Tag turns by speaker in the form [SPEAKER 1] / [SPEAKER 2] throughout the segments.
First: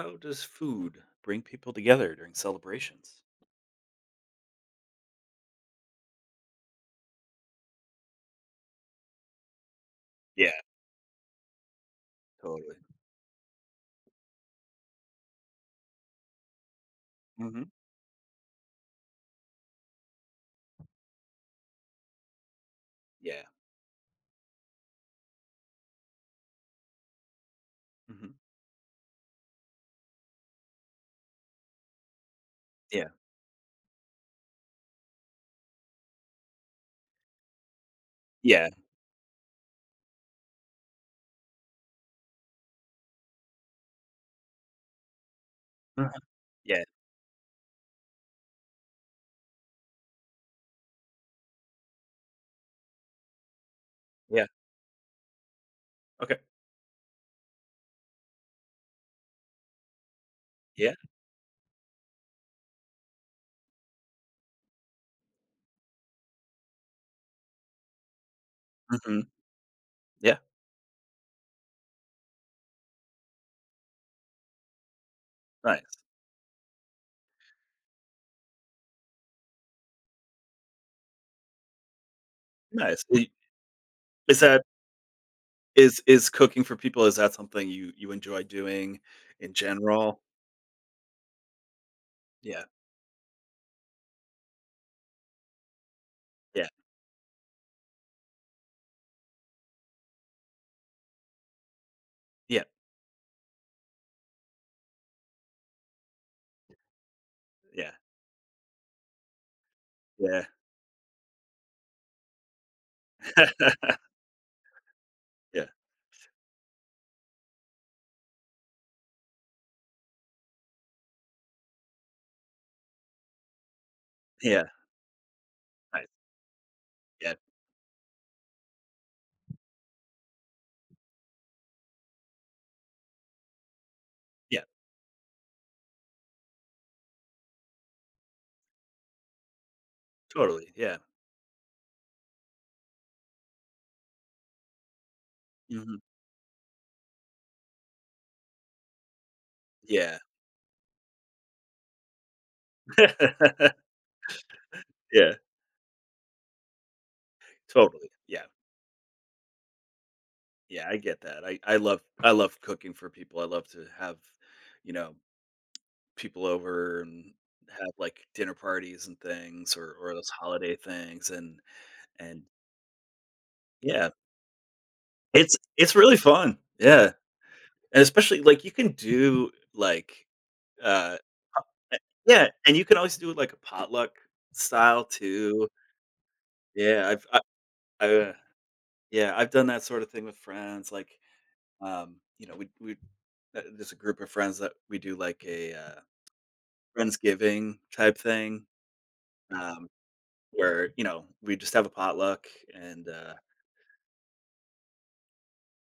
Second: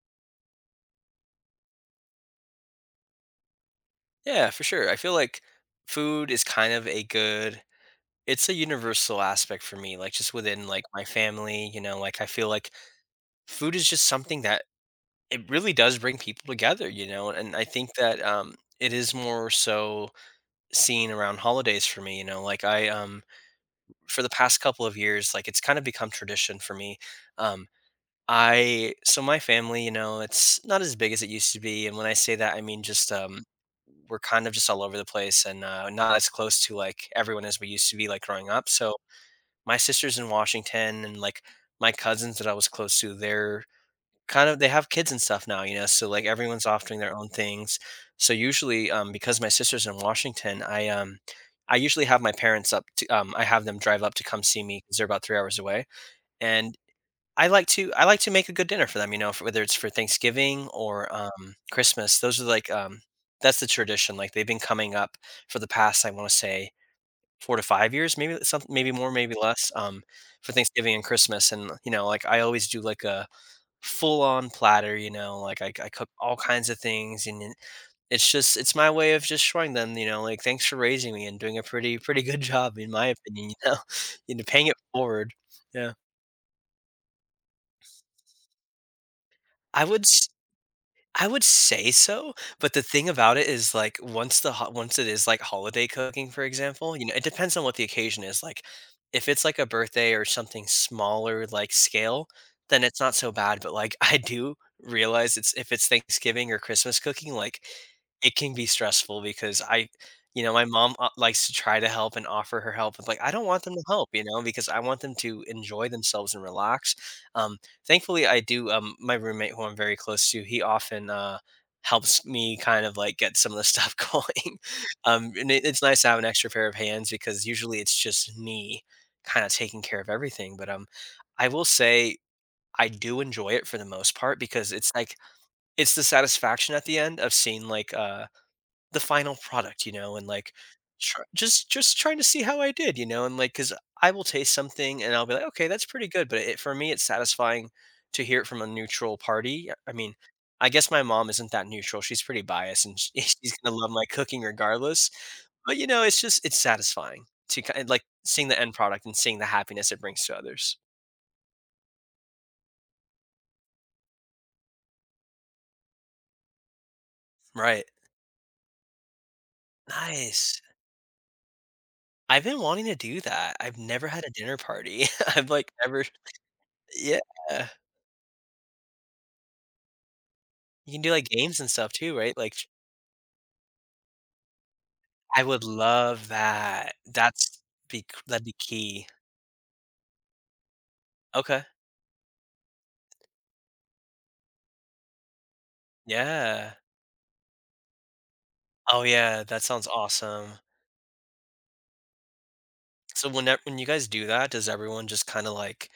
[SPEAKER 1] How does food bring people together during celebrations?
[SPEAKER 2] Yeah, for sure. I feel like food is kind of a good, it's a universal aspect for me, like just
[SPEAKER 1] Yeah,
[SPEAKER 2] within like my family, you know, like I feel like
[SPEAKER 1] totally.
[SPEAKER 2] food is just something that it really does bring people together, you know, and
[SPEAKER 1] Mhm.
[SPEAKER 2] I think that it is more so seen around holidays for me, you know, like I,
[SPEAKER 1] Yeah.
[SPEAKER 2] for the past couple of years, like it's kind of become tradition for me. Um
[SPEAKER 1] Mhm.
[SPEAKER 2] I so my family, you know, it's not as big as it used to be, and when I say that, I mean
[SPEAKER 1] Yeah.
[SPEAKER 2] just we're kind of just all over the place and not as close to like everyone as we used to be like growing up.
[SPEAKER 1] Yeah.
[SPEAKER 2] So my sister's in Washington, and like my cousins that I was close to, they're kind of, they have kids and stuff now, you know.
[SPEAKER 1] uh
[SPEAKER 2] So like everyone's
[SPEAKER 1] Yeah.
[SPEAKER 2] off doing their own things. So usually, because my sister's in Washington, I usually have my parents up to, I have them drive up to come
[SPEAKER 1] Yeah.
[SPEAKER 2] see me because they're about 3 hours away.
[SPEAKER 1] Okay.
[SPEAKER 2] And I like to make a good dinner for them, you know, for whether it's for Thanksgiving
[SPEAKER 1] Yeah.
[SPEAKER 2] or, Christmas. Those are, like, that's the tradition, like, they've been coming up for the past, I wanna say, 4 to 5 years, maybe some maybe more,
[SPEAKER 1] Mhm.
[SPEAKER 2] maybe less,
[SPEAKER 1] Yeah.
[SPEAKER 2] for Thanksgiving and Christmas, and, you know, like, I always do, like, a full-on platter, you know, like, I
[SPEAKER 1] Nice.
[SPEAKER 2] I cook all kinds of things, and then it's just, it's my way of just showing them, you know, like, "Thanks for raising me and doing a pretty good job, in
[SPEAKER 1] Nice.
[SPEAKER 2] my
[SPEAKER 1] I
[SPEAKER 2] opinion," you know? You
[SPEAKER 1] is
[SPEAKER 2] know,
[SPEAKER 1] that
[SPEAKER 2] paying it forward. Yeah.
[SPEAKER 1] is cooking for people, is that something you enjoy doing in
[SPEAKER 2] I would
[SPEAKER 1] general?
[SPEAKER 2] I would say so,
[SPEAKER 1] Yeah.
[SPEAKER 2] but the thing about it is, like, once the ho once it is, like, holiday cooking, for
[SPEAKER 1] Yeah.
[SPEAKER 2] example, you know, it depends on what the occasion is, like, if it's, like, a birthday or something smaller, like, scale,
[SPEAKER 1] Yeah.
[SPEAKER 2] then it's not so bad, but, like, I do realize it's if it's Thanksgiving or Christmas cooking, like,
[SPEAKER 1] Yeah.
[SPEAKER 2] it can be stressful because I
[SPEAKER 1] Yeah.
[SPEAKER 2] you know, my mom, likes to try to help and offer her help, but, like, I don't want them to help, you know, because I want them to
[SPEAKER 1] Yeah.
[SPEAKER 2] enjoy themselves and relax, um, Thankfully, I do. My roommate, who I'm very close to, he often helps me kind of like get some of the stuff going.
[SPEAKER 1] Yeah.
[SPEAKER 2] And it's nice
[SPEAKER 1] Nice.
[SPEAKER 2] to have an extra pair of hands
[SPEAKER 1] Yeah.
[SPEAKER 2] because usually it's just me kind of taking care of everything. But I will say I do enjoy it for the most part
[SPEAKER 1] Yeah.
[SPEAKER 2] because it's like it's the satisfaction at the end of seeing like the final product, you know, and like
[SPEAKER 1] Totally. Yeah.
[SPEAKER 2] just trying to see how I did, you know, and like because I will taste something and I'll be like, okay, that's
[SPEAKER 1] Mhm.
[SPEAKER 2] pretty good, but it, for me, it's satisfying to hear it from a neutral party. I mean,
[SPEAKER 1] Yeah.
[SPEAKER 2] I guess my mom isn't that neutral; she's pretty biased, and she's gonna love my cooking regardless.
[SPEAKER 1] Yeah.
[SPEAKER 2] But you know, it's just, it's satisfying to kind of like
[SPEAKER 1] Totally. Yeah.
[SPEAKER 2] seeing the end product and seeing the happiness it brings to others.
[SPEAKER 1] Yeah, I get that. I love cooking for people. I love to have, you know, people over and
[SPEAKER 2] Right.
[SPEAKER 1] have like dinner parties and things or those
[SPEAKER 2] Nice.
[SPEAKER 1] holiday things and
[SPEAKER 2] I've been wanting to do that. I've never
[SPEAKER 1] yeah,
[SPEAKER 2] had a dinner party. I've
[SPEAKER 1] it's
[SPEAKER 2] like
[SPEAKER 1] it's
[SPEAKER 2] never.
[SPEAKER 1] really fun. Yeah.
[SPEAKER 2] Yeah.
[SPEAKER 1] And especially like you can do like
[SPEAKER 2] You can do,
[SPEAKER 1] uh
[SPEAKER 2] like, games and stuff
[SPEAKER 1] a-
[SPEAKER 2] too, right?
[SPEAKER 1] yeah,
[SPEAKER 2] Like,
[SPEAKER 1] and you can always do it like a potluck style
[SPEAKER 2] I would
[SPEAKER 1] too.
[SPEAKER 2] love that.
[SPEAKER 1] Yeah, I've
[SPEAKER 2] Be
[SPEAKER 1] I
[SPEAKER 2] that'd be key.
[SPEAKER 1] yeah, I've done that sort of thing with friends like
[SPEAKER 2] Okay.
[SPEAKER 1] we there's a group of friends that we do like a
[SPEAKER 2] Yeah.
[SPEAKER 1] Friendsgiving type thing,
[SPEAKER 2] Oh, yeah, that sounds
[SPEAKER 1] um,
[SPEAKER 2] awesome.
[SPEAKER 1] where, we just have a potluck and,
[SPEAKER 2] So
[SPEAKER 1] uh,
[SPEAKER 2] when you guys do that, does everyone just kinda, like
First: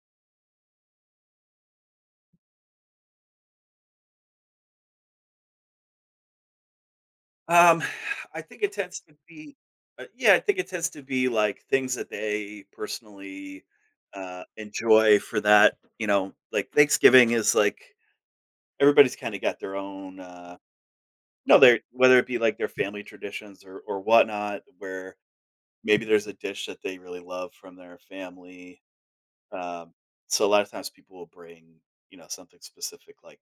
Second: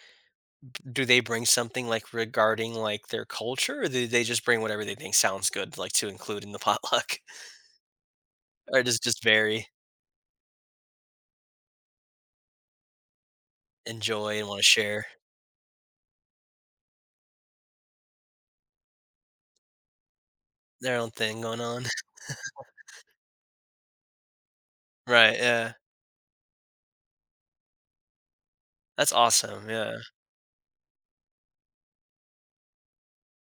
[SPEAKER 2] do they bring something, like, regarding, like, their culture, or do they just bring whatever they think sounds good, like, to include in the potluck?
[SPEAKER 1] um, I think it
[SPEAKER 2] Or does
[SPEAKER 1] tends
[SPEAKER 2] it
[SPEAKER 1] to
[SPEAKER 2] just
[SPEAKER 1] be,
[SPEAKER 2] vary,
[SPEAKER 1] yeah, I think it tends to be, like, things that they personally,
[SPEAKER 2] enjoy, and wanna share
[SPEAKER 1] enjoy for that, like, Thanksgiving is, like, everybody's kinda got their own,
[SPEAKER 2] their own thing
[SPEAKER 1] no,
[SPEAKER 2] going
[SPEAKER 1] their
[SPEAKER 2] on?
[SPEAKER 1] whether it be, like, their family traditions or whatnot, where
[SPEAKER 2] Right, yeah.
[SPEAKER 1] maybe there's a dish that they really love from their family.
[SPEAKER 2] That's awesome,
[SPEAKER 1] Um,
[SPEAKER 2] yeah.
[SPEAKER 1] so a lot of times people will bring something specific like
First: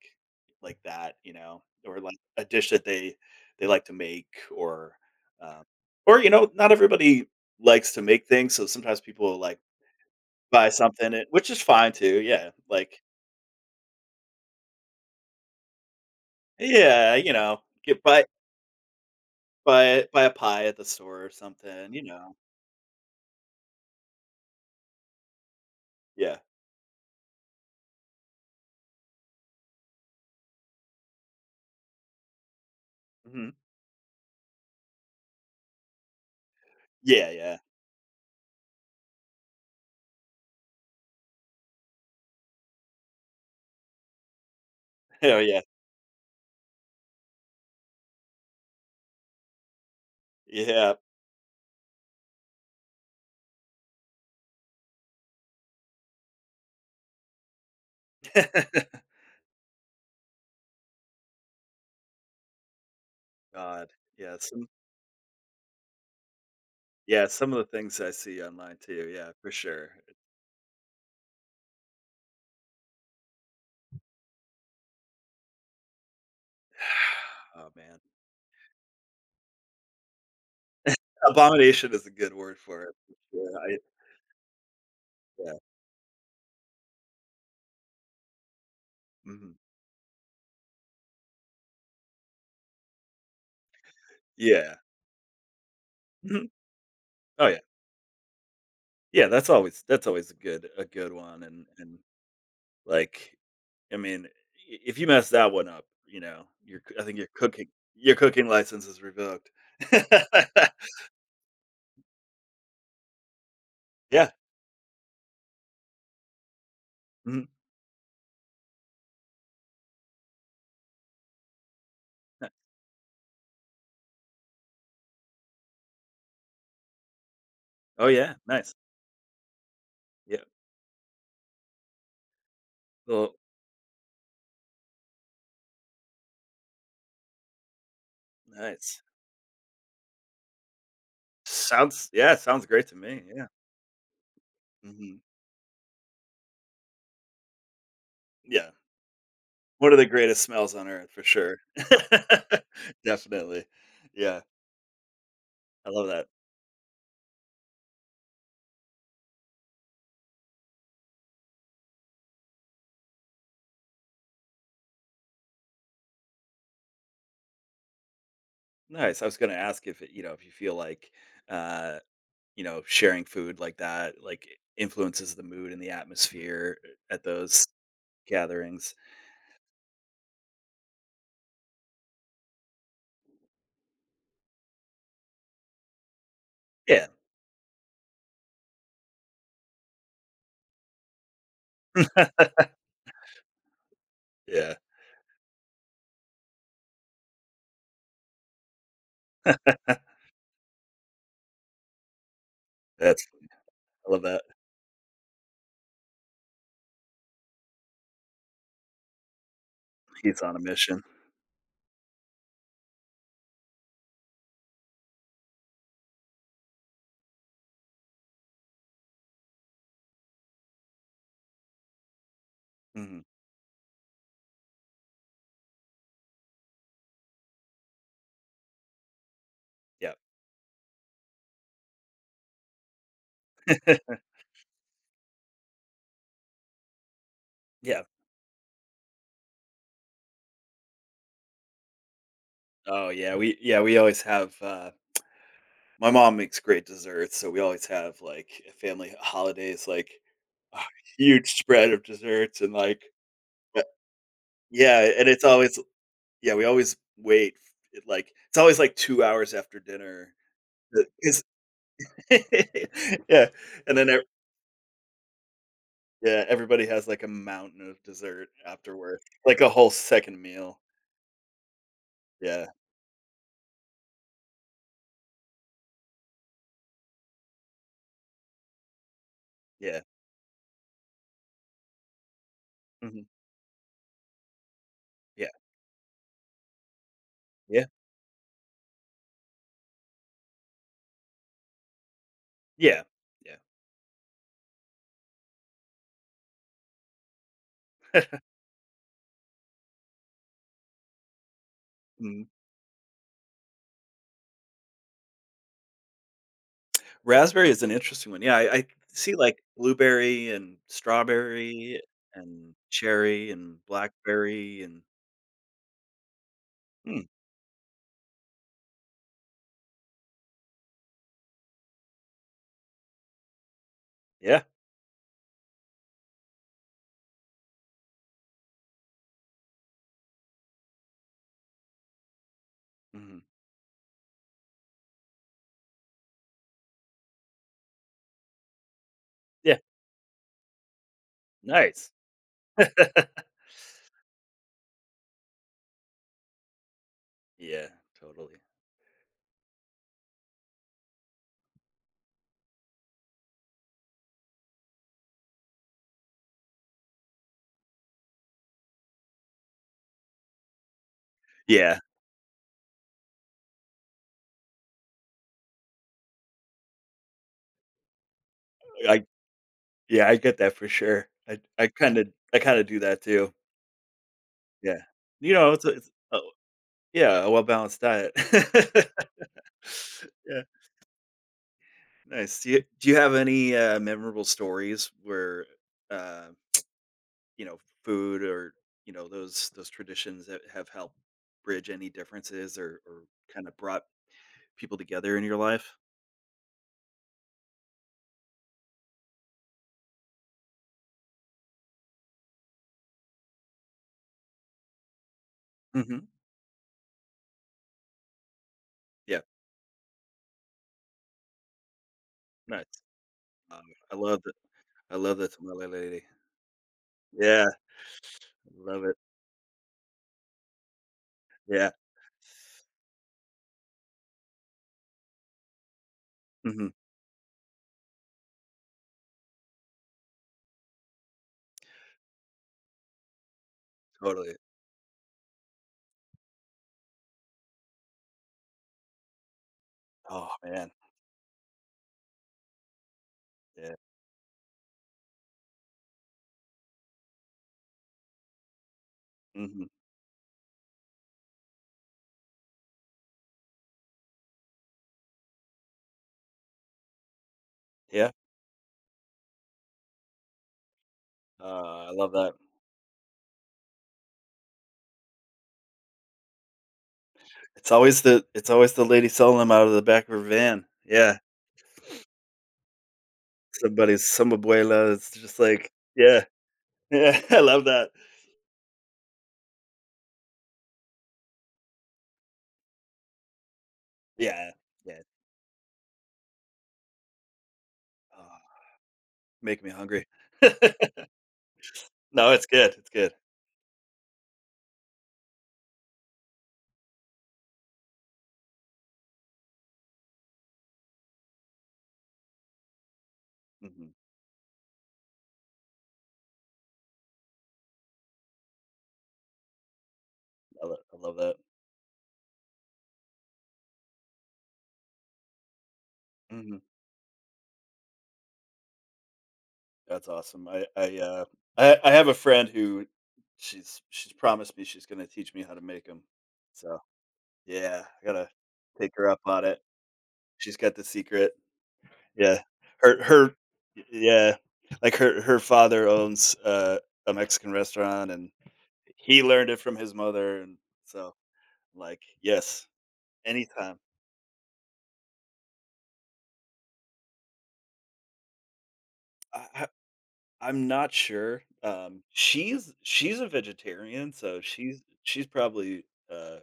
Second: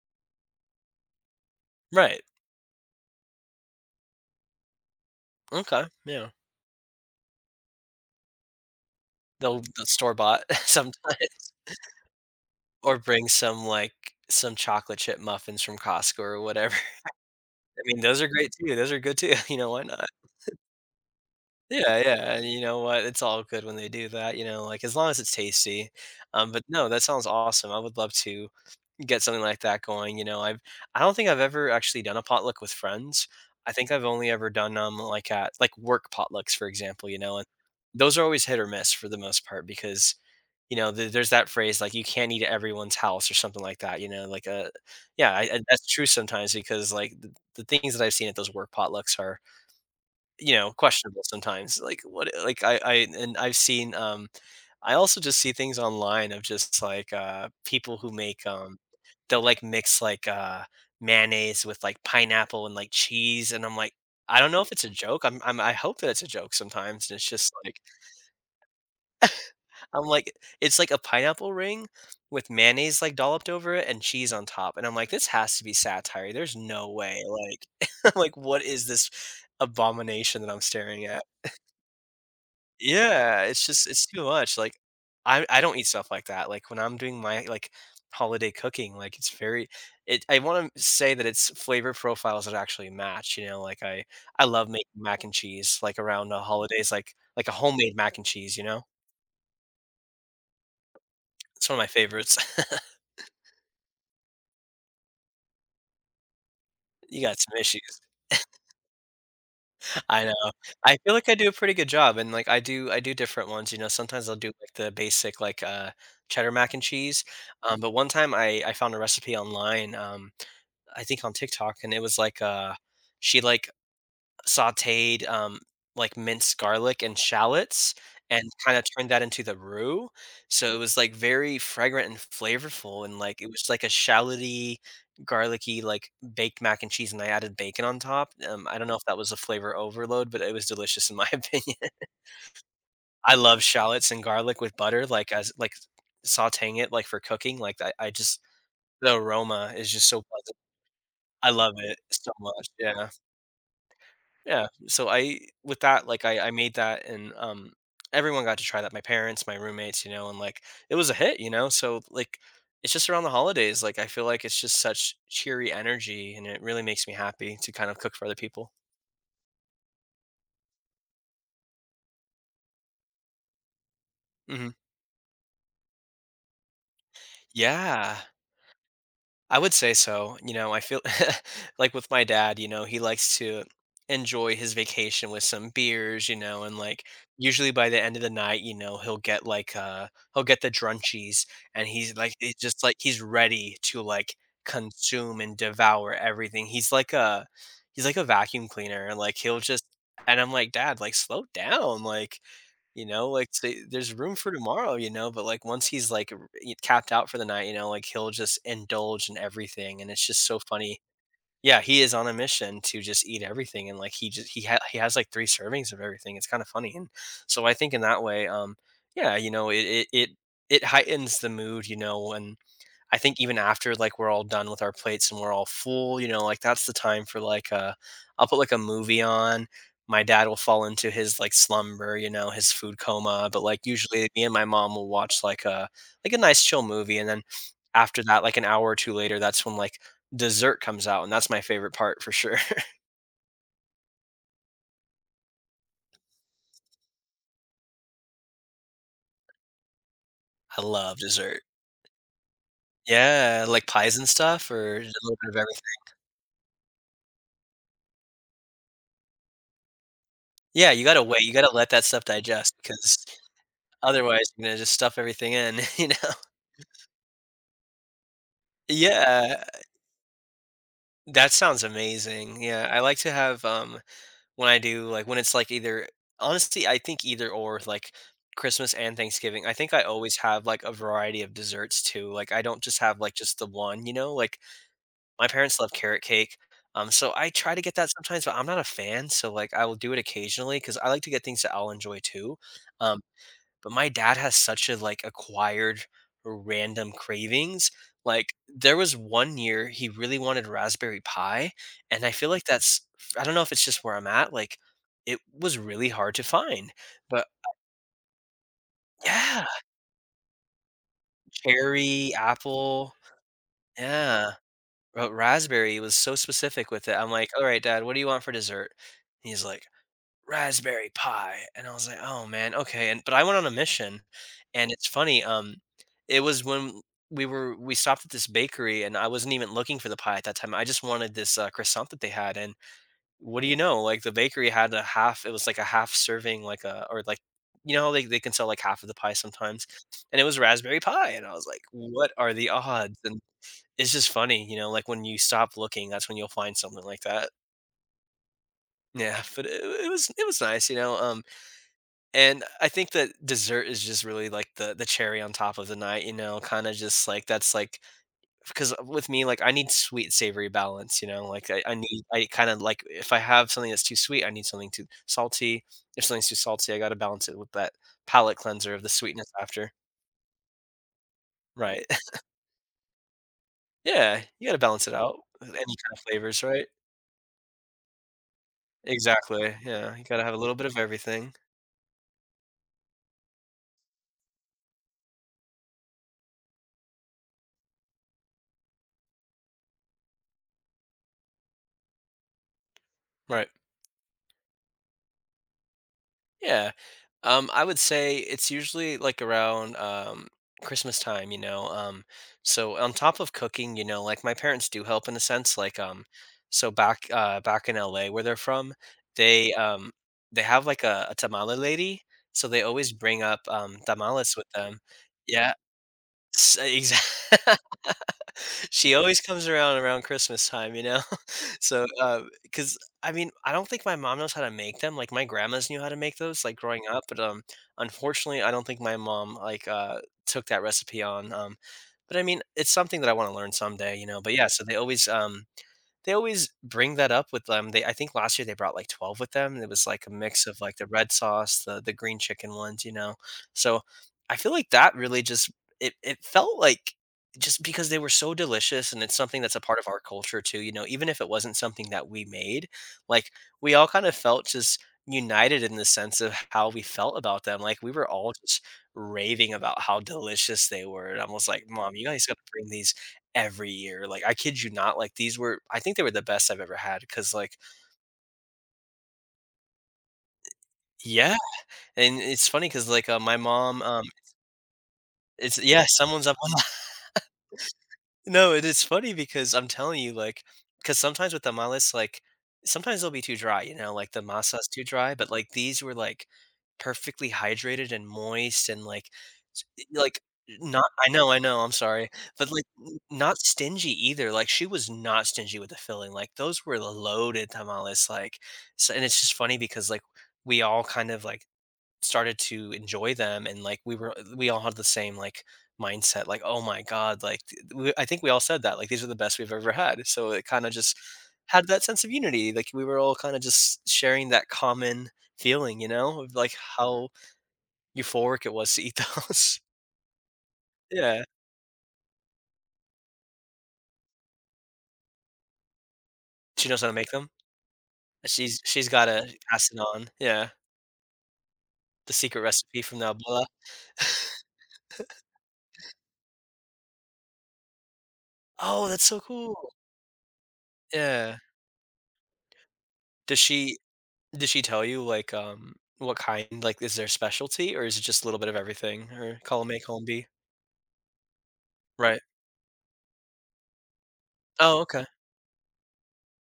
[SPEAKER 1] like that, or like
[SPEAKER 2] Right.
[SPEAKER 1] a dish that they like to make, or um,
[SPEAKER 2] Okay,
[SPEAKER 1] or
[SPEAKER 2] yeah.
[SPEAKER 1] not everybody likes to make things, so sometimes people will like
[SPEAKER 2] They'll store-bought
[SPEAKER 1] buy
[SPEAKER 2] sometimes.
[SPEAKER 1] something, which is fine too. Yeah,
[SPEAKER 2] Or
[SPEAKER 1] like,
[SPEAKER 2] bring some, like, some chocolate chip muffins from Costco or whatever.
[SPEAKER 1] yeah,
[SPEAKER 2] I mean,
[SPEAKER 1] get
[SPEAKER 2] those
[SPEAKER 1] buy
[SPEAKER 2] are great too, those are good too, you know, why
[SPEAKER 1] buy
[SPEAKER 2] not?
[SPEAKER 1] buy a pie at the store or something,
[SPEAKER 2] Yeah,
[SPEAKER 1] you
[SPEAKER 2] yeah,
[SPEAKER 1] know.
[SPEAKER 2] and you know what, it's all good when they do that, you know, like, as long as it's tasty,
[SPEAKER 1] Yeah,
[SPEAKER 2] but no, that sounds awesome, I would love to get something like that going, you know, I don't think I've ever actually done a potluck with friends.
[SPEAKER 1] hmm,
[SPEAKER 2] I think I've only ever done 'em, like, at like, work potlucks, for example, you
[SPEAKER 1] yeah,
[SPEAKER 2] know, and
[SPEAKER 1] yeah.
[SPEAKER 2] those are always hit or miss for the most part because you know, there's that phrase, like, "You can't eat at everyone's house," or something like that, you know, like, yeah,
[SPEAKER 1] Oh,
[SPEAKER 2] I
[SPEAKER 1] yeah,
[SPEAKER 2] I that's true sometimes because, like, the things that I've seen at those work potlucks are, you know,
[SPEAKER 1] yeah.
[SPEAKER 2] questionable sometimes, like, what like, I and I've seen, I also just see things online of just, like, people who make, they'll, like, mix, like, mayonnaise with, like, pineapple and, like, cheese, and I'm
[SPEAKER 1] God,
[SPEAKER 2] like,
[SPEAKER 1] yeah,
[SPEAKER 2] I don't know
[SPEAKER 1] some
[SPEAKER 2] if it's a joke, I'm I hope that it's a joke sometimes, and it's
[SPEAKER 1] yeah, some
[SPEAKER 2] just
[SPEAKER 1] of the
[SPEAKER 2] like
[SPEAKER 1] things I see online too. Yeah, for sure.
[SPEAKER 2] I'm like it's like a pineapple ring with mayonnaise, like, dolloped over it and cheese on top, and I'm like, "This has to be satire. There's no way," like
[SPEAKER 1] Oh, man.
[SPEAKER 2] I'm like, "What is this abomination that I'm staring at?"
[SPEAKER 1] Abomination is a good word for it.
[SPEAKER 2] Yeah,
[SPEAKER 1] Yeah,
[SPEAKER 2] it's
[SPEAKER 1] I
[SPEAKER 2] just it's too much, like, I
[SPEAKER 1] yeah,
[SPEAKER 2] I don't eat stuff like that, like, when I'm doing my, like, holiday cooking, like, it's
[SPEAKER 1] mhm.
[SPEAKER 2] very it I wanna say that it's flavor profiles that actually match, you know, like, I love
[SPEAKER 1] Yeah.
[SPEAKER 2] making mac and cheese, like, around the
[SPEAKER 1] Mhm.
[SPEAKER 2] holidays, like
[SPEAKER 1] Oh,
[SPEAKER 2] like a
[SPEAKER 1] yeah.
[SPEAKER 2] homemade mac and cheese, you know?
[SPEAKER 1] Yeah, that's always a good one, and
[SPEAKER 2] It's one of my
[SPEAKER 1] and,
[SPEAKER 2] favorites.
[SPEAKER 1] like, I mean, I if you mess that one up, you're I think
[SPEAKER 2] You
[SPEAKER 1] your
[SPEAKER 2] got some
[SPEAKER 1] cooking
[SPEAKER 2] issues.
[SPEAKER 1] your cooking license is revoked.
[SPEAKER 2] I know. I feel like I do a pretty good job, and, like, I do different ones, you know, sometimes
[SPEAKER 1] Yeah.
[SPEAKER 2] I'll do, like, the basic, like, cheddar mac and cheese,
[SPEAKER 1] Mhm.
[SPEAKER 2] but one time I found a recipe online, I think on TikTok, and it was like,
[SPEAKER 1] Yeah.
[SPEAKER 2] she, like sautéed, like, minced garlic and shallots
[SPEAKER 1] Oh, yeah,
[SPEAKER 2] and
[SPEAKER 1] nice.
[SPEAKER 2] kinda turned that into the roux,
[SPEAKER 1] Yeah.
[SPEAKER 2] so it was, like, very fragrant and flavorful and,
[SPEAKER 1] Well,
[SPEAKER 2] like, it was like a shalloty, garlicky, like, baked mac and cheese, and I added bacon on top, I don't know
[SPEAKER 1] nice.
[SPEAKER 2] if that was a flavor overload, but it was delicious in my opinion.
[SPEAKER 1] Sounds Yeah, sounds great to me,
[SPEAKER 2] I
[SPEAKER 1] yeah.
[SPEAKER 2] love shallots and garlic with butter,
[SPEAKER 1] Mhm.
[SPEAKER 2] like, as like, sautéing it, like, for cooking, like, I just
[SPEAKER 1] Yeah.
[SPEAKER 2] the aroma is
[SPEAKER 1] One of the
[SPEAKER 2] just so
[SPEAKER 1] greatest
[SPEAKER 2] pleasant.
[SPEAKER 1] smells on earth for
[SPEAKER 2] I
[SPEAKER 1] sure.
[SPEAKER 2] love it so much, yeah.
[SPEAKER 1] Definitely. Yeah,
[SPEAKER 2] Yeah, so I with
[SPEAKER 1] I love
[SPEAKER 2] that, like,
[SPEAKER 1] that.
[SPEAKER 2] I made that and, everyone got to try that, my parents, my roommates, you know, and, like, it was a hit, you know, so, like, it's just around the holidays, like, I feel like it's just such cheery energy, and it really makes me happy to kind of cook for other people.
[SPEAKER 1] Nice. I was gonna ask if it if you feel like, uh, sharing food like that, like,
[SPEAKER 2] Mhm.
[SPEAKER 1] influences the mood and the atmosphere at those
[SPEAKER 2] Yeah.
[SPEAKER 1] gatherings.
[SPEAKER 2] I would say so. You know, I feel like with my dad, you know, he likes to enjoy his vacation with some beers, you know, and like
[SPEAKER 1] Yeah.
[SPEAKER 2] usually by the end of the night, you know, he'll get like he'll get the drunchies and he's like it's just like he's ready to like
[SPEAKER 1] Yeah.
[SPEAKER 2] consume and devour everything. He's like a vacuum cleaner and like he'll just and I'm like, "Dad, like slow down." Like you
[SPEAKER 1] That's
[SPEAKER 2] know, like, say
[SPEAKER 1] I
[SPEAKER 2] there's
[SPEAKER 1] love
[SPEAKER 2] room
[SPEAKER 1] that.
[SPEAKER 2] for tomorrow, you know, but, like, once he's, like, r e capped out for the night, you know, like, he'll just indulge in everything, and it's
[SPEAKER 1] He's
[SPEAKER 2] just
[SPEAKER 1] on a
[SPEAKER 2] so funny.
[SPEAKER 1] mission.
[SPEAKER 2] Yeah, he is on a mission to just eat everything, and, like, he just he ha he has, like, 3 servings of everything, it's kinda funny, and so I think in that way, yeah, you know, it heightens the mood, you know, when I
[SPEAKER 1] Mhm.
[SPEAKER 2] think even after like we're all done with our plates and we're all full, you know, like that's the time for like I'll put like a movie on.
[SPEAKER 1] Yep.
[SPEAKER 2] My dad will fall into his like slumber, you know, his food coma. But like usually me and my mom will watch like a nice chill movie and then
[SPEAKER 1] Yeah.
[SPEAKER 2] after that, like an hour or two later, that's when like dessert comes out and that's my favorite part for sure.
[SPEAKER 1] Oh, yeah, we always have. My mom makes great desserts, so we always have, like, at family holidays, like, a
[SPEAKER 2] I love
[SPEAKER 1] huge
[SPEAKER 2] dessert.
[SPEAKER 1] spread of desserts and, like,
[SPEAKER 2] Yeah, like
[SPEAKER 1] but
[SPEAKER 2] pies and stuff or
[SPEAKER 1] yeah,
[SPEAKER 2] just a
[SPEAKER 1] and
[SPEAKER 2] little
[SPEAKER 1] it's
[SPEAKER 2] bit of
[SPEAKER 1] always
[SPEAKER 2] everything.
[SPEAKER 1] yeah, we always wait, like it's always, like, 2 hours after dinner
[SPEAKER 2] Yeah, you
[SPEAKER 1] that
[SPEAKER 2] gotta wait,
[SPEAKER 1] 'cause
[SPEAKER 2] you gotta let that stuff digest because
[SPEAKER 1] yeah, and then ev
[SPEAKER 2] otherwise you're gonna just stuff everything in, you know.
[SPEAKER 1] yeah, everybody has, like, a mountain of dessert afterward, like
[SPEAKER 2] Yeah,
[SPEAKER 1] a whole 2nd meal.
[SPEAKER 2] that sounds amazing.
[SPEAKER 1] Yeah,
[SPEAKER 2] Yeah, I like to have, when I do, like, when it's like either honestly, I think either or with, like Christmas and Thanksgiving, I think
[SPEAKER 1] yeah,
[SPEAKER 2] I always have like a variety of desserts too. Like, I don't just have
[SPEAKER 1] mhm,
[SPEAKER 2] like just the one, you know? Like, my
[SPEAKER 1] yeah,
[SPEAKER 2] parents love carrot cake. So I try to
[SPEAKER 1] yeah,
[SPEAKER 2] get that sometimes, but I'm not a fan. So like I will do it occasionally because I like to get things that I'll enjoy too.
[SPEAKER 1] yeah,
[SPEAKER 2] Um,
[SPEAKER 1] yeah,
[SPEAKER 2] but my dad has such a like acquired random cravings. Like there was 1 year he really wanted raspberry pie, and I
[SPEAKER 1] mhm.
[SPEAKER 2] feel like that's I don't know if it's just where I'm at. Like it was really hard to find, but
[SPEAKER 1] Raspberry is an interesting one. Yeah, I see, like,
[SPEAKER 2] yeah,
[SPEAKER 1] blueberry and strawberry
[SPEAKER 2] cherry,
[SPEAKER 1] and
[SPEAKER 2] apple,
[SPEAKER 1] cherry and
[SPEAKER 2] yeah.
[SPEAKER 1] blackberry and
[SPEAKER 2] But raspberry was so specific with it.
[SPEAKER 1] hmm,
[SPEAKER 2] I'm like, all right, dad, what do you want for dessert? And he's like, raspberry pie. And I was like, oh man, okay. And but I went on a mission,
[SPEAKER 1] yeah,
[SPEAKER 2] and it's funny, it was when we stopped at this bakery, and I wasn't even looking for the pie at that time. I just wanted this croissant that they had. And
[SPEAKER 1] mhm.
[SPEAKER 2] what do you know, like the bakery had a half, it was like a half serving, like a, or like you know how they can sell like half of the pie
[SPEAKER 1] Yeah,
[SPEAKER 2] sometimes, and it was raspberry pie, and I was like,
[SPEAKER 1] nice.
[SPEAKER 2] what are the odds? And it's just funny, you know, like when you stop looking, that's when you'll find something like that.
[SPEAKER 1] Yeah, totally.
[SPEAKER 2] Yeah, but it was, it was nice, you know. And I think that dessert is just really like the cherry on top of the night, you know, kinda just like that's like because with me, like I need sweet savory balance, you know, like I
[SPEAKER 1] Yeah,
[SPEAKER 2] need, I kind of like if I have something that's too sweet, I need something too salty. If something's too salty, I gotta balance it with that palate cleanser of the
[SPEAKER 1] I
[SPEAKER 2] sweetness after.
[SPEAKER 1] yeah, I get that for sure. I I
[SPEAKER 2] Right.
[SPEAKER 1] kinda I kinda do that too.
[SPEAKER 2] Yeah, you gotta
[SPEAKER 1] Yeah.
[SPEAKER 2] balance it out
[SPEAKER 1] You
[SPEAKER 2] with
[SPEAKER 1] know,
[SPEAKER 2] any
[SPEAKER 1] it's a it's
[SPEAKER 2] kind of
[SPEAKER 1] oh,
[SPEAKER 2] flavors, right?
[SPEAKER 1] yeah, a well-balanced diet.
[SPEAKER 2] Exactly. Yeah, you gotta have a
[SPEAKER 1] Yeah,
[SPEAKER 2] little bit of everything.
[SPEAKER 1] nice. Do you have any, memorable stories where, uh you know, food or, those traditions that have helped bridge any differences or kind
[SPEAKER 2] Right.
[SPEAKER 1] of brought people together in your life?
[SPEAKER 2] Yeah. I would say it's usually like around Christmas time, you know. So on top of cooking, you know, like my parents do help in a sense. Like, um,
[SPEAKER 1] Mhm.
[SPEAKER 2] so back back in LA where they're from,
[SPEAKER 1] Yeah,
[SPEAKER 2] they um, they have like a tamale lady, so they
[SPEAKER 1] nice.
[SPEAKER 2] always bring up
[SPEAKER 1] Um, I love the
[SPEAKER 2] tamales with them.
[SPEAKER 1] I love the
[SPEAKER 2] Yeah,
[SPEAKER 1] tamale lady.
[SPEAKER 2] exactly.
[SPEAKER 1] Yeah, love
[SPEAKER 2] she
[SPEAKER 1] it.
[SPEAKER 2] always comes around around Christmas time, you know.
[SPEAKER 1] Yeah.
[SPEAKER 2] So, because I mean, I don't think my mom knows how to make them. Like my grandmas knew how to make those, like
[SPEAKER 1] Mhm,
[SPEAKER 2] growing up, but unfortunately, I don't think my mom took that recipe on. But I mean, it's something that I want to learn someday, you know.
[SPEAKER 1] totally.
[SPEAKER 2] But yeah, so they always bring that up with them. They, I think last year they brought like 12 with them. It was like a
[SPEAKER 1] Oh,
[SPEAKER 2] mix of
[SPEAKER 1] man.
[SPEAKER 2] like the red sauce, the green chicken ones, you know?
[SPEAKER 1] Yeah.
[SPEAKER 2] So, I feel like that really just it felt like just because they were so delicious, and it's something that's a
[SPEAKER 1] Mhm.
[SPEAKER 2] part of our culture too, you know, even if it wasn't something that we made, like we all kind of felt just united in the sense of how we felt about them. Like we were
[SPEAKER 1] Yeah.
[SPEAKER 2] all just raving about how delicious they were. And I was like,
[SPEAKER 1] I
[SPEAKER 2] Mom, you
[SPEAKER 1] love
[SPEAKER 2] guys
[SPEAKER 1] that.
[SPEAKER 2] gotta bring these every year. Like, I kid you not, like these were, I think they were the best I've ever had. Cause like,
[SPEAKER 1] It's always the lady selling them out of the back of her van. Yeah.
[SPEAKER 2] yeah. And it's funny because like, my mom,
[SPEAKER 1] Some abuela. It's just
[SPEAKER 2] it's
[SPEAKER 1] like,
[SPEAKER 2] yeah,
[SPEAKER 1] yeah.
[SPEAKER 2] someone's up on.
[SPEAKER 1] Yeah, I love that.
[SPEAKER 2] No, it is funny because I'm telling you, like, because sometimes with tamales, like, sometimes they'll be too dry, you know, like the
[SPEAKER 1] Yeah.
[SPEAKER 2] masa's too
[SPEAKER 1] Yeah.
[SPEAKER 2] dry, but like these were like perfectly hydrated and
[SPEAKER 1] Oh.
[SPEAKER 2] moist and like,
[SPEAKER 1] Make me hungry.
[SPEAKER 2] like not, I know, I'm sorry,
[SPEAKER 1] No, it's
[SPEAKER 2] but like
[SPEAKER 1] good, it's good.
[SPEAKER 2] not stingy either. Like, she was not stingy with the filling. Like, those were loaded tamales. Like, so, and it's just funny because like we all kind of like, started to enjoy them. And like
[SPEAKER 1] Mhm.
[SPEAKER 2] we all had the same like mindset, like oh my god, like we, I think we all said that like these are the best we've ever had. So it kind
[SPEAKER 1] I
[SPEAKER 2] of
[SPEAKER 1] lo I
[SPEAKER 2] just
[SPEAKER 1] love that.
[SPEAKER 2] had that sense of unity, like we were all kind of just sharing that common feeling, you know, of like
[SPEAKER 1] Mhm.
[SPEAKER 2] how euphoric it was to eat those.
[SPEAKER 1] That's awesome. I I, uh,
[SPEAKER 2] yeah,
[SPEAKER 1] I I have a friend who she's promised me she's gonna teach me how to make them.
[SPEAKER 2] she
[SPEAKER 1] So,
[SPEAKER 2] knows how to make them.
[SPEAKER 1] yeah, I gotta
[SPEAKER 2] She's
[SPEAKER 1] take
[SPEAKER 2] got
[SPEAKER 1] her up
[SPEAKER 2] to
[SPEAKER 1] on it.
[SPEAKER 2] pass it on. Yeah,
[SPEAKER 1] She's got the secret.
[SPEAKER 2] the
[SPEAKER 1] Yeah.
[SPEAKER 2] secret recipe from
[SPEAKER 1] Her
[SPEAKER 2] the
[SPEAKER 1] her
[SPEAKER 2] abuela.
[SPEAKER 1] yeah. Like, her father owns, a Mexican restaurant, and
[SPEAKER 2] Oh, that's so
[SPEAKER 1] he learned it
[SPEAKER 2] cool.
[SPEAKER 1] from his mother, and so,
[SPEAKER 2] Yeah,
[SPEAKER 1] like, yes,
[SPEAKER 2] does
[SPEAKER 1] anytime.
[SPEAKER 2] she, did she tell you, like, what kind? Like, is there specialty, or is it just a little bit of everything, or
[SPEAKER 1] I
[SPEAKER 2] column A, column B?
[SPEAKER 1] I'm not sure.
[SPEAKER 2] Right.
[SPEAKER 1] She's a vegetarian, so
[SPEAKER 2] Oh,
[SPEAKER 1] she's
[SPEAKER 2] okay.
[SPEAKER 1] she's probably uh,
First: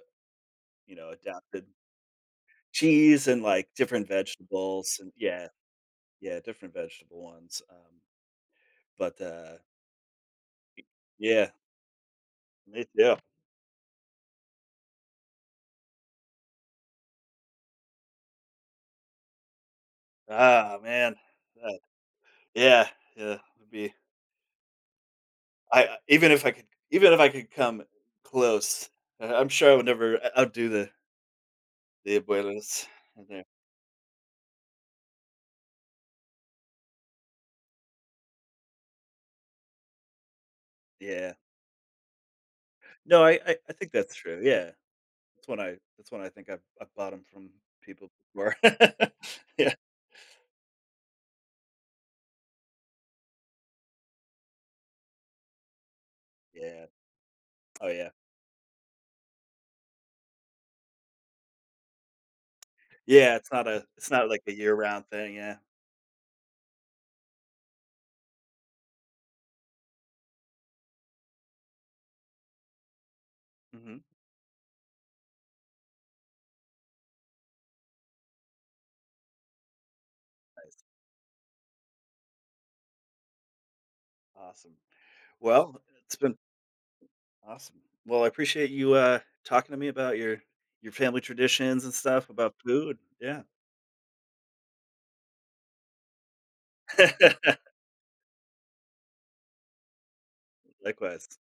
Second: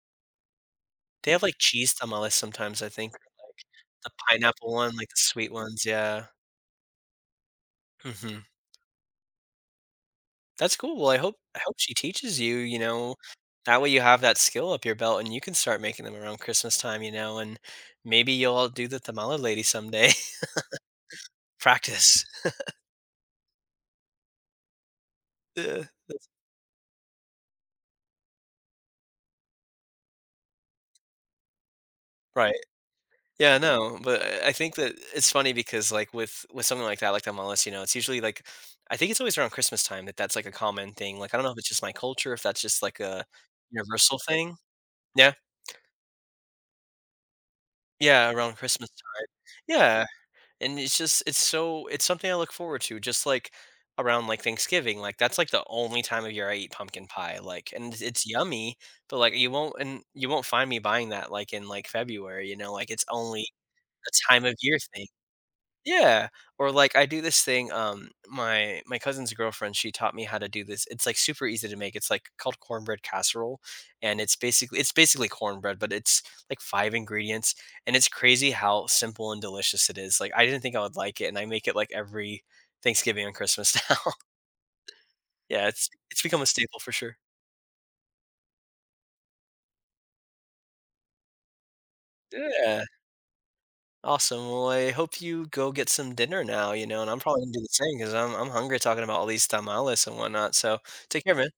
[SPEAKER 2] They have, like,
[SPEAKER 1] adapted
[SPEAKER 2] cheese tamales sometimes, I think.
[SPEAKER 1] cheese and like different
[SPEAKER 2] The pineapple one,
[SPEAKER 1] vegetables
[SPEAKER 2] like,
[SPEAKER 1] and
[SPEAKER 2] the
[SPEAKER 1] yeah,
[SPEAKER 2] sweet ones, yeah.
[SPEAKER 1] yeah, different vegetable ones.
[SPEAKER 2] Mhm.
[SPEAKER 1] But
[SPEAKER 2] That's cool. Well,
[SPEAKER 1] yeah,
[SPEAKER 2] I hope she teaches you, you
[SPEAKER 1] me
[SPEAKER 2] know,
[SPEAKER 1] too.
[SPEAKER 2] that way you have that skill up your belt and you can start making them around Christmas time, you know, and maybe you'll all do the tamale lady someday.
[SPEAKER 1] Ah, man. Uh,
[SPEAKER 2] Practice.
[SPEAKER 1] yeah, yeah. Would be.
[SPEAKER 2] Yeah.
[SPEAKER 1] I I- even if I could even if I could come close, I'm sure I would never outdo the
[SPEAKER 2] Right.
[SPEAKER 1] abuelas. and their-
[SPEAKER 2] Yeah, no, but I think that it's funny because like with something like that, like the MLS, you know, it's usually like I think it's always around Christmas time that that's like a common thing.
[SPEAKER 1] Yeah.
[SPEAKER 2] Like I don't know if it's just my culture, if that's just like
[SPEAKER 1] No,
[SPEAKER 2] a
[SPEAKER 1] I think that's
[SPEAKER 2] universal
[SPEAKER 1] true.
[SPEAKER 2] thing.
[SPEAKER 1] Yeah.
[SPEAKER 2] Yeah,
[SPEAKER 1] That's when I think I've bought them from people
[SPEAKER 2] yeah, around
[SPEAKER 1] before.
[SPEAKER 2] Christmas time.
[SPEAKER 1] Yeah,
[SPEAKER 2] Yeah, and it's just it's so it's something I look forward to. Just like around like Thanksgiving, like that's like the only time of year I eat
[SPEAKER 1] yeah.
[SPEAKER 2] pumpkin pie. Like,
[SPEAKER 1] Oh,
[SPEAKER 2] and
[SPEAKER 1] yeah.
[SPEAKER 2] it's yummy, but like you won't, and you won't find me buying that like in like February. You know, like it's
[SPEAKER 1] Yeah,
[SPEAKER 2] only
[SPEAKER 1] it's
[SPEAKER 2] a
[SPEAKER 1] not like
[SPEAKER 2] time
[SPEAKER 1] a
[SPEAKER 2] of year
[SPEAKER 1] year-round
[SPEAKER 2] thing.
[SPEAKER 1] thing, yeah.
[SPEAKER 2] Yeah, or like I do this thing, my cousin's girlfriend, she taught me how to do this. It's like super easy to make. It's like called cornbread casserole,
[SPEAKER 1] Mhm.
[SPEAKER 2] and it's basically, it's basically cornbread, but it's like 5 ingredients, and it's crazy how simple and delicious it is. Like I didn't think I
[SPEAKER 1] Nice.
[SPEAKER 2] would like it, and I make it like every Thanksgiving and Christmas now.
[SPEAKER 1] Awesome.
[SPEAKER 2] Yeah,
[SPEAKER 1] Well, it's
[SPEAKER 2] it's
[SPEAKER 1] been
[SPEAKER 2] become a staple for sure.
[SPEAKER 1] awesome. Well, I appreciate you, talking to me about your family traditions and stuff, about
[SPEAKER 2] Yeah,
[SPEAKER 1] food. Yeah.
[SPEAKER 2] awesome. Well, I hope you go get some dinner now, you know, and I'm probably gonna do the same because I'm hungry talking about all these tamales and whatnot. So take care,
[SPEAKER 1] Likewise.
[SPEAKER 2] man.